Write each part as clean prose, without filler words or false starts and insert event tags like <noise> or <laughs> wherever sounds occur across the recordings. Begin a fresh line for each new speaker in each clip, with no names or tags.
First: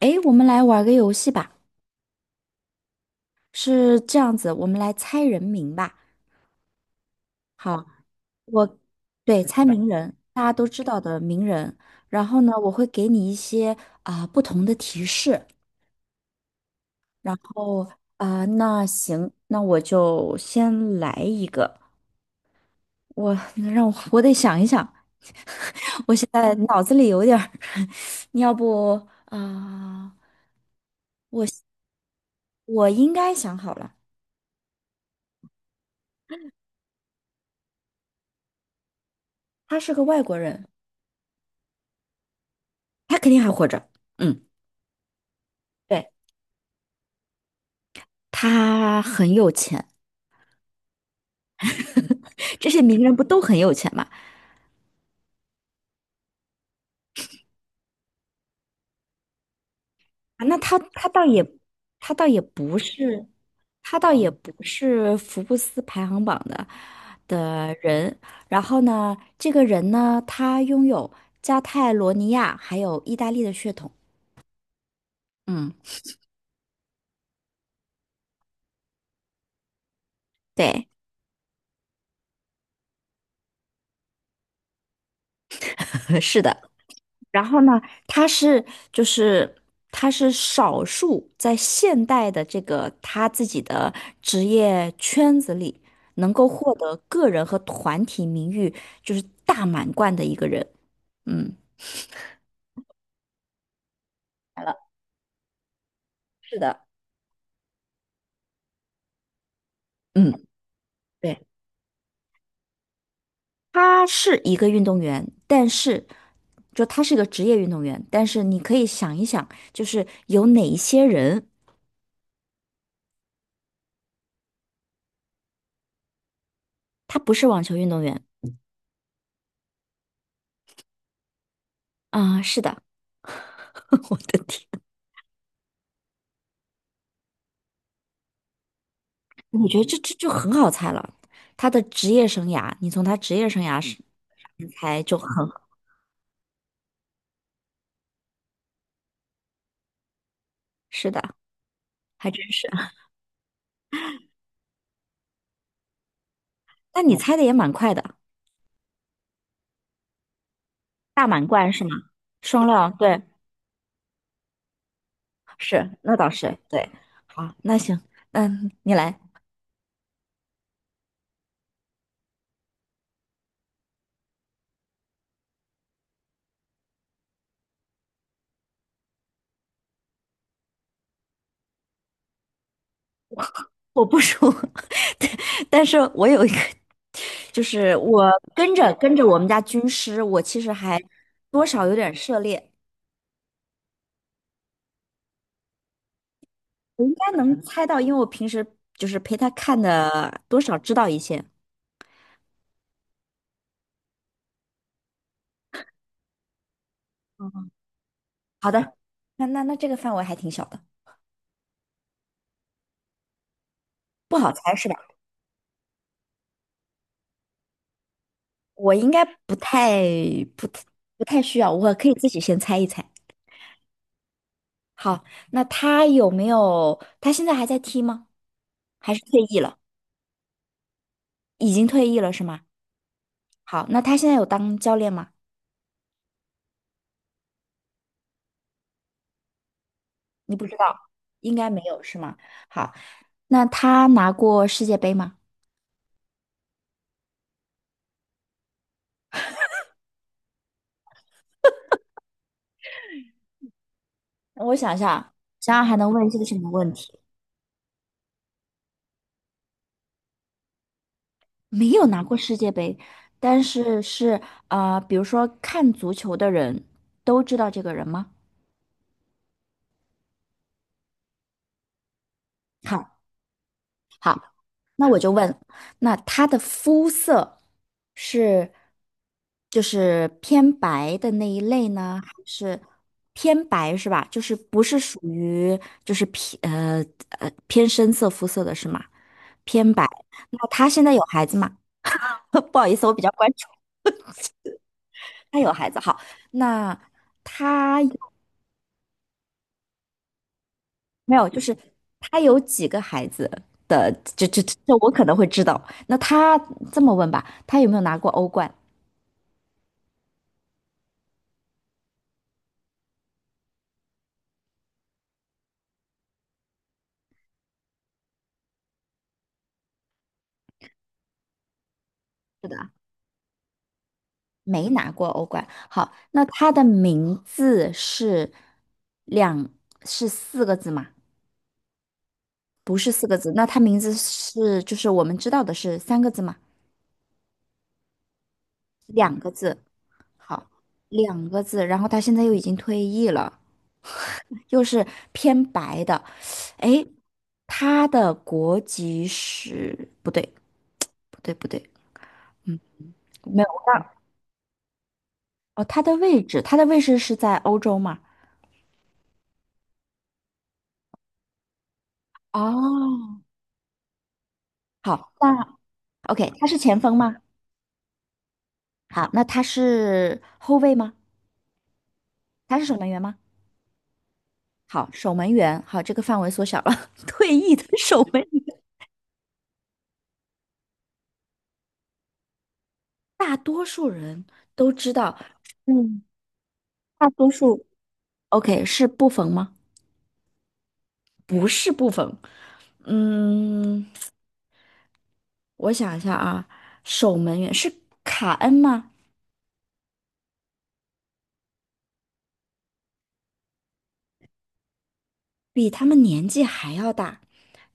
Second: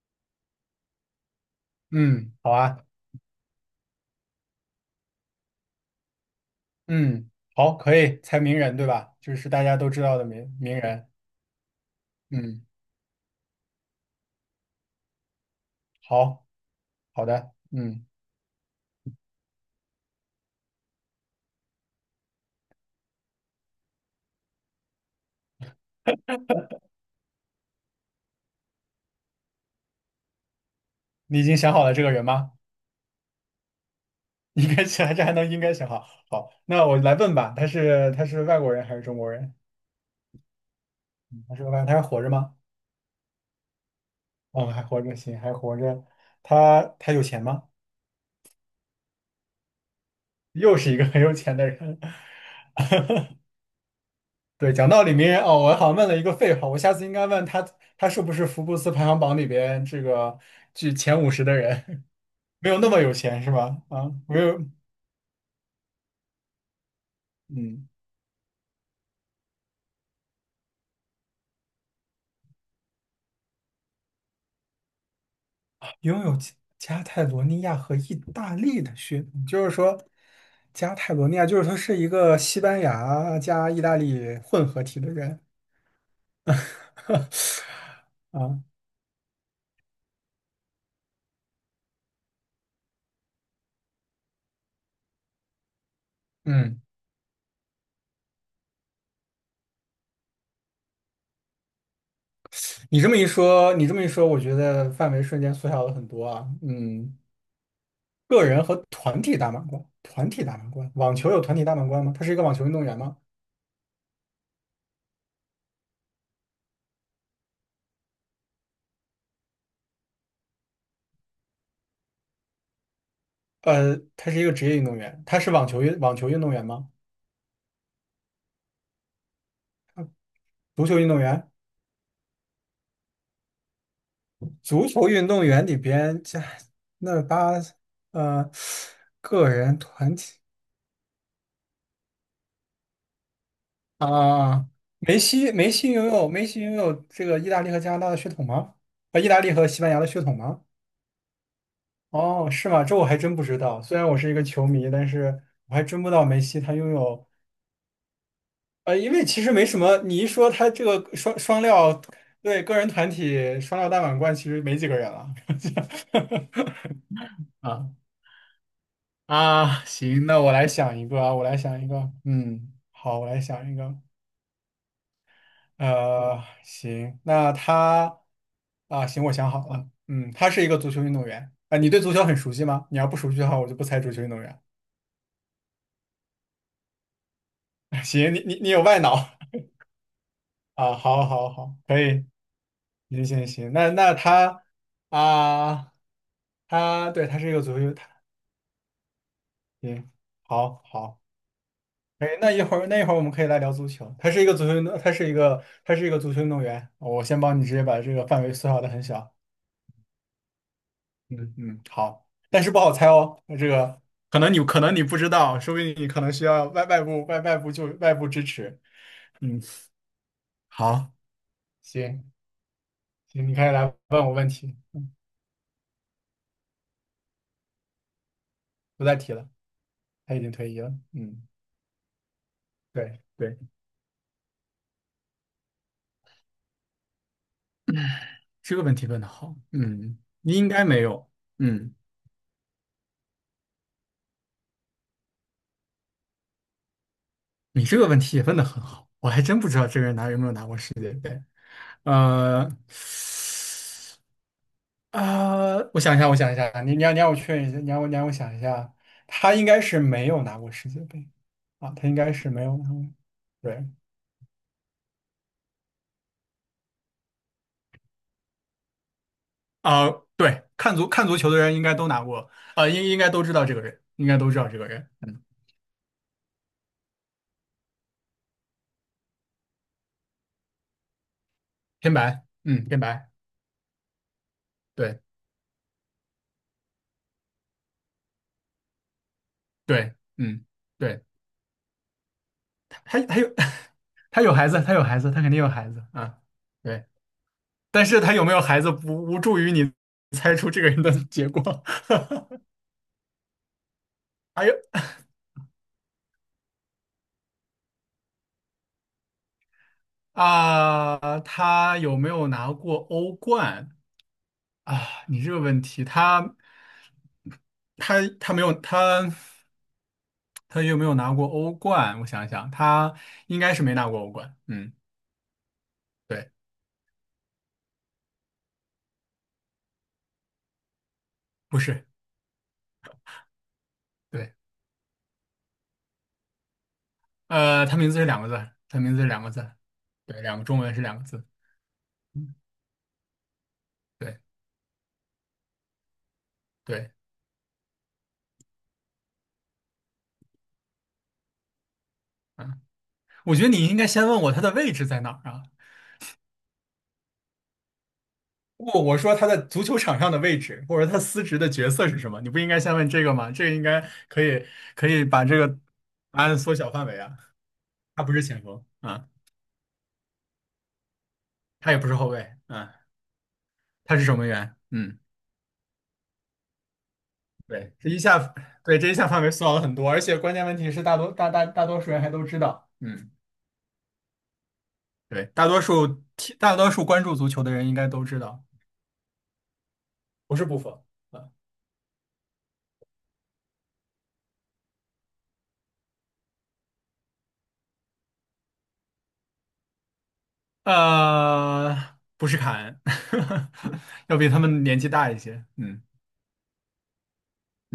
诶，我们来玩个游戏吧，
嗯，好啊，
是这样子，我们来猜人名吧。
嗯，好，
好，
可以猜名人，
我
对吧？就
对
是大
猜
家
名
都知
人，
道的
大家
名
都
名
知道
人。
的名人。然后呢，
嗯，
我会给你一些不同的提示。
好，好的，
哦
嗯，
那行，那我就先来一个。我让我得想一想，我现在脑子里有点儿，<laughs> 你要不
你已经
我
想好了这个人吗？
我应该想好了，
<laughs> 应该想，这还能应该想好。好，那我来问吧，他是外国人还是中国人？
他是个外国人，
他是个外，他还活着吗？
他肯定还活着。嗯，
哦，还活着，行，还活着。
对。
他有钱吗？
他很有钱，
又是一个很有钱的人。<laughs>
这些名人不都很有钱吗？
对，讲道理，名人哦，我好像问了一个废话，我下次应该问他，他是不是福布斯排行榜里边这个
啊，那
居
他
前
倒
五
也
十的人？
他倒也
没
不
有那么有
是，
钱是吧？
他
啊，
倒也
没
不
有，
是福布斯排行榜的
嗯，
人。然后呢，这个人呢，他拥有加泰罗尼亚还有意大利的血统。嗯，
拥有加泰罗尼亚和意大利的血统，就是说，
对，
加泰罗尼亚就是说是一个西班牙加意大利混合体的人。
<laughs> 是的。然后呢，
<laughs>
他
啊，
是就是他是少数在现代的这个他自己的职业圈子里能够获
嗯，
得个人和团体名誉就是大满贯的一个人。嗯，
你这么一说，我觉
来了，
得范围瞬间缩小了很多啊。
是的，
嗯，个人和团体大满贯，
嗯，
网球有
对，
团体大满贯吗？他是一个网球运动员吗？
他是一个运动员，但是就他是一个职业运动员，但是你可以想一想，就是有哪一些人
他是一个职业运动员，他是网球运动员吗？
他不是网球运动员
足球运动员？
啊？是的，<laughs> 我的天。
足球运动员里边，这那八呃个
我觉
人
得这
团
就
体
很好猜了。他的职业生涯，你从他职业生涯是
啊，
猜就
梅
很，
西梅西拥有梅西拥有这个意大利和加拿大的血统吗？啊，意大利和西班牙的血统吗？
是的，还真
哦，
是。
是吗？这我还真不知道。虽然我是一个球迷，但是我还真不知道梅西他拥
但你
有
猜的也蛮快的，
因为其实没什么。你一说他这个
大
双
满
双
贯是吗？
料，对
双
个人
料，
团
对，
体双料大满贯，其实没几个人了
是，那倒是，对。
<laughs>
好，那
啊。
行，嗯，你来，
啊，行，那我来想一个啊，我来想一个，嗯，好，我来想一个，呃，行，那他啊，行，我想好了，嗯，他是一个足球运动员啊，你对足球很熟悉吗？你要不熟悉的话，我就不猜
我
足
不
球运动
输，
员。
<laughs> 但是我有一个，就是
<laughs>
我
行，你有外
跟着
脑
我们家军师，我其实
<laughs> 啊，
还
好，好，
多
好，
少有
可
点
以，
涉猎，
行行行，那他啊，
我
他
应
对，
该
他是一
能
个足
猜
球，
到，
他
因为我平时就是陪他看
行，
的，多少
好
知道一
好。
些。
哎，那一会儿我们可以来聊足球。他是一个足球运动员。我先帮你直接把这个范围缩
好
小的
的，
很小。
那那这个范围还挺小的，
嗯嗯，好，但是不好猜哦。那这个
不
可
好
能你
猜
可
是吧？
能你不知道，说不定你可能需要外部支持。
我应该
嗯，
不太
好，
不太需要，我可以自
行
己先猜一猜。
行，你可以来问我问题，
好，那他有没有？他现在还在踢吗？
不
还
再
是
提
退
了，
役了？
他已经退役了。嗯，
已经退役了是吗？
对对，
好，那他现在有当教练吗？
这个问题问的好。嗯，你
你不
应
知
该没
道，
有。
应该没
嗯，
有是吗？好，那他拿过世界杯吗？
你这个问题也问的很好，我还真不知道这个人有没有拿过世界杯。呃，
我想想，想想还
我
能
想一
问
下，我
些
想
什
一
么
下，
问
你你让
题？
你让我确认一下，你让我想一下，他应该是没有拿过世界杯
没
啊，
有
他应
拿
该
过
是
世
没
界
有拿
杯，
过，
但
对，
是是呃，比如说看足球的人都知道这个人吗？
啊、对，看足球的人应该都拿过，应
好，
应该都知道这个人，
好，那我就问，那他的肤色是就是偏白的那一类
天
呢，还
白，
是
嗯，天白，
偏白是吧？就是不是属
对
于就是偏偏深色肤色的是吗？偏白。
对，嗯，
那他现在有
对，
孩子吗？<laughs> 不好意思，我
他
比
他
较
他
关
有
注
<laughs> 他有孩子，他肯
他
定有
有
孩
孩子。
子
好，
啊，
那。
对，
他。
但是他有没有孩子不无助于你猜出这个人的
没有，
结
就是
果。
他有几个孩子，这
<laughs>
这
还有。
这这我可能会知道。那他这么问吧，他有没有拿过欧冠？
啊，他有没有拿过欧冠啊？你这个问题，他他没有他他有没有拿过欧冠？我想一
是
想，
的，
他应该是没拿过欧冠。
没
嗯，
拿过欧冠。好，那
对，
他的名字是两是四个字吗？
不是，
不是四个字，那他名字
对，
是就是我们知道的是三个字吗？
他名字是两个字，
两个字。
对，两个
好，
中文是两个字。
两个字。然后他现在又
嗯
已经退役了。
对
又是偏白的，诶，
对，
他的国籍是不对，不对，嗯，
嗯，我
没
觉
有，
得
我
你应该
刚
先问我他的位置在哪儿啊？
哦，他的位置是在欧洲吗？
不，我说他在足球场上的位置，或者他司职的角色是什么？你不应该先问这个
哦，
吗？这个应该可以可以
好，
把这个
那
答
OK,
案
他
缩
是
小
前
范
锋
围
吗？
啊。他不是前锋啊，
好，那他是后卫吗？
他也不是后卫
他是
啊，
守门员吗？
他是守门员。
好，
嗯，
守门员，好，这个范围缩小了，<laughs> 退役的
对，这一
守
下
门员，
对这一下范围缩小了很多，而且关键问题是大多数人还都知道。嗯，
大多数人都知道，
对，大多数
嗯，
踢大多数关
大
注足
多
球的
数
人应该都知道，
OK 是布冯吗？
不是布冯啊，
不是部分，嗯，我想一下啊，守门员是卡恩吗？
不是凯恩，<laughs> 要比他们年纪大一些。
比
嗯
他们年纪还要大，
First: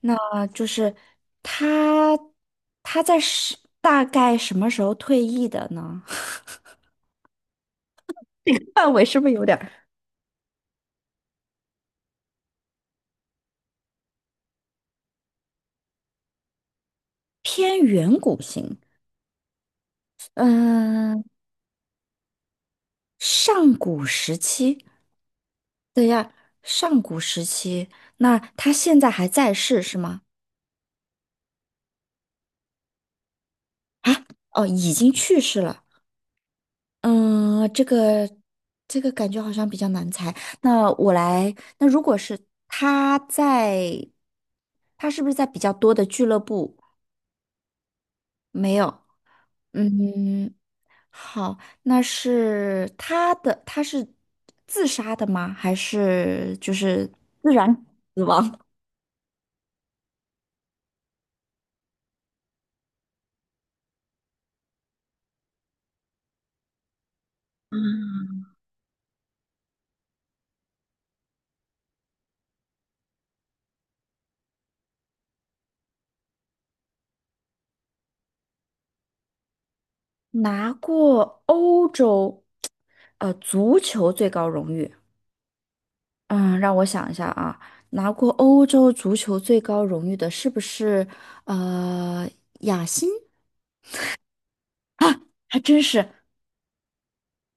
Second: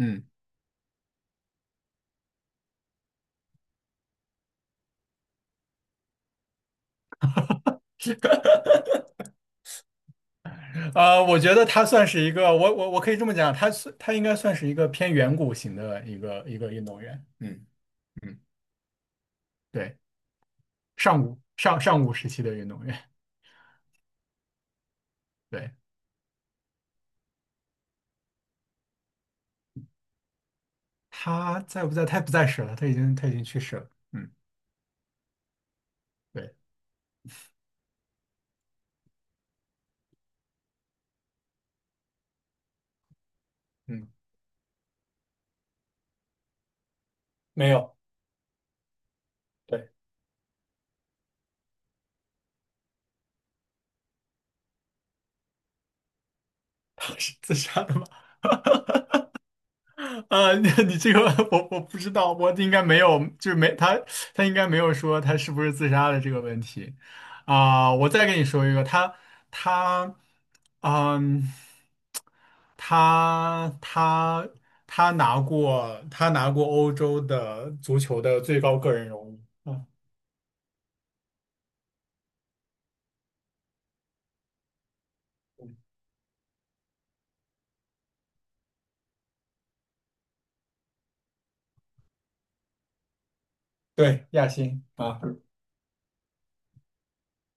那就是他，他在是大概什么时候退役的呢？<laughs>
<laughs>
范围是不是有点儿
我觉得他算是一个，我可以这么讲，他算它应该算是一个偏远古型的一个运动员。嗯
偏远
嗯，
古型？
对，上
嗯，
古上上古时期的运动员。
上古时期，
对，
上古时期，那他现在还在世是吗？
他在不在？他不在世了，他已经去世了。嗯，
哦，已经去世了。
对，
嗯，这个感觉好像比较难猜。那我来，那如果是他在，
嗯，
他是不是在比较多的俱乐部？
没有，
没有。
对，
嗯，好，那是他的，他是自杀的吗？还是就是
他是
自
自
然
杀的吗？
死亡？
<laughs> <laughs> 你 <laughs> 你这个 <laughs> 我不知道，我应该没有，就是没他他应该没有说他是不是自杀的这个问题我再跟你说一个，他嗯，他他他拿过欧洲的足球的最高个人荣誉。啊，
<laughs> 拿过欧洲足球最高荣誉。嗯，让我想一下啊，拿过欧洲足球最高荣誉的是不是呃雅辛？
对，亚新啊，
还真是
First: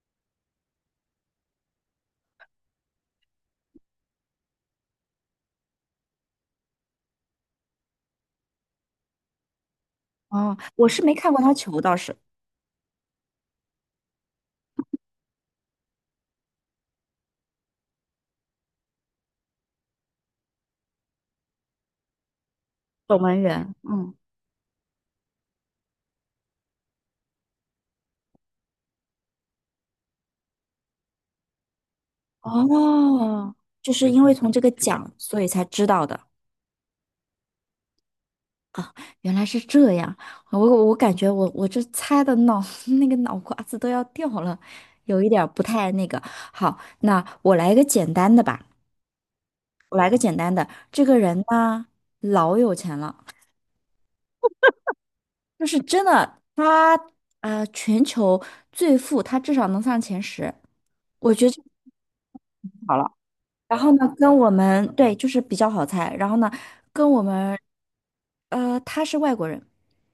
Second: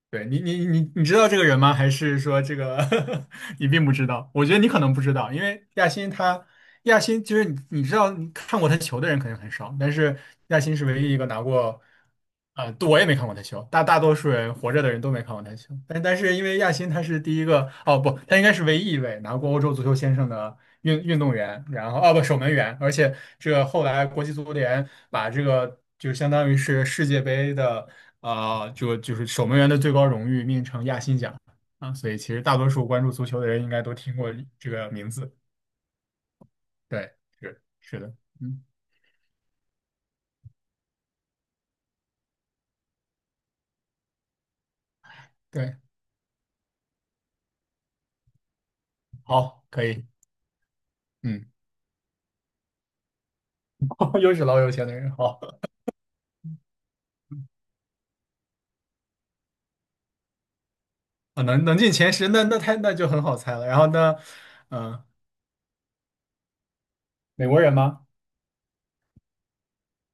对你知道这个人吗？还是说这个 <laughs> 你并不知道？我觉得你可能不知道，因为亚新他。亚新其实你知道，你看过他球的人肯定很少，但是
哦，
亚新是
我是
唯
没
一一个
看过
拿
他球，
过，
倒是
对我也没看过他球，大多数人活着的人都没看过他球，但是因为亚新他是第一个，哦不，他应该是唯一一位拿过欧洲足球先生的运动员，然后哦不守门员，而且
守门
这个
员。
后来
嗯，
国际足联把这个就相当于是世界杯的就是守门员的最高荣誉命名成亚新奖啊，所以其实大多数关注足球的
哦，
人应该
就
都
是
听
因
过
为从这个
这个名
奖，
字。
所以才知道的，
对，是是的，嗯，
原来是这样。我我感觉我这猜的脑 <laughs> 那个脑瓜子都要掉了，有一点儿不
对，
太那个。好，那我来一个简单的吧，
好，可
我
以，
来个简单的。这个人
嗯，
呢，老有钱了。
<laughs> 又是老有钱的人，好，
就是真的，他呃，全球最富，他至少能上前十，我
啊，
觉得就
能
很
能进前10，那
好
就
了。
很好猜了。然
然
后
后呢，
呢，
跟我们
嗯、
对，就是比较好猜。然后呢，跟我
美
们
国人吗？
呃，他是外国人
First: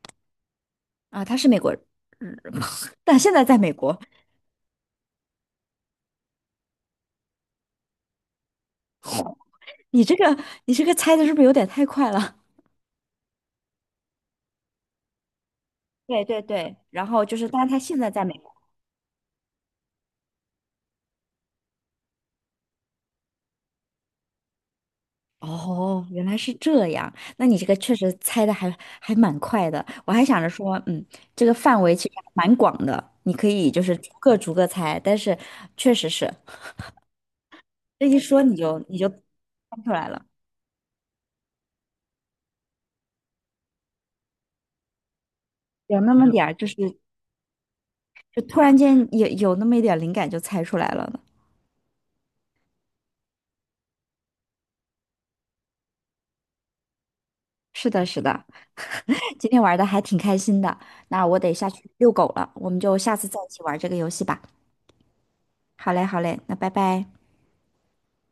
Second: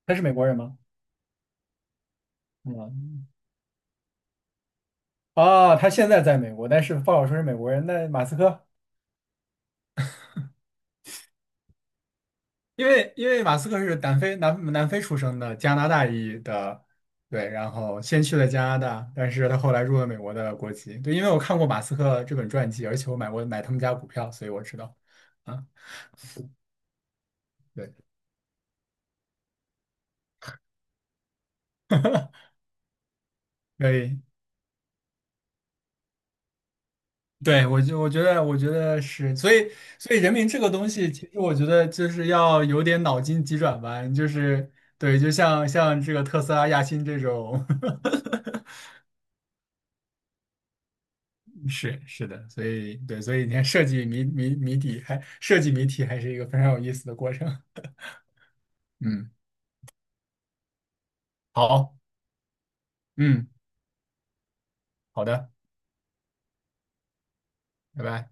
他是美国人吗？
啊，他是美国人，<laughs> 但
嗯，
现在在美国。
啊，他现在在美国，但是不好说是美国人。那马斯克，
你这个你这个猜的是不是有点太快了？
因为马斯克是南非出生的，加拿大
对
裔
对对，
的，
然后就
对，
是，但是
然
他现
后
在
先
在美。
去了加拿大，但是他后来入了美国的国籍。对，因为我看过马斯克这本传记，而且我买过他们家股票，所以我知道。啊，
哦，原来是这样。那你这个
对，
确实猜的还还蛮快的。我还想着说，嗯，这个范围其实还蛮广的，你可以就
可
是
以。
逐个猜。但是确实是
对，我就
这
我
一
觉
说
得，我觉
你
得
就猜
是，所以，
出来
所以
了，
人民这个东西，其实我觉得就是要有点脑筋急转弯，就是对，就像
有
像
那
这个
么
特
点
斯
儿就
拉、亚
是
新这种，
就突然间有那么一点儿灵感就猜出来了呢。
<laughs> 是是的，所以对，所以你看设计谜底还设计谜题还是一个非常有意思的过程。
是的，是的，
嗯，
<laughs> 今天玩的还挺开心的。那我得下去
好，
遛狗了，我们就下次再一
嗯，
起玩这个游戏吧。
好的，
好嘞，好嘞，那拜拜。
拜拜。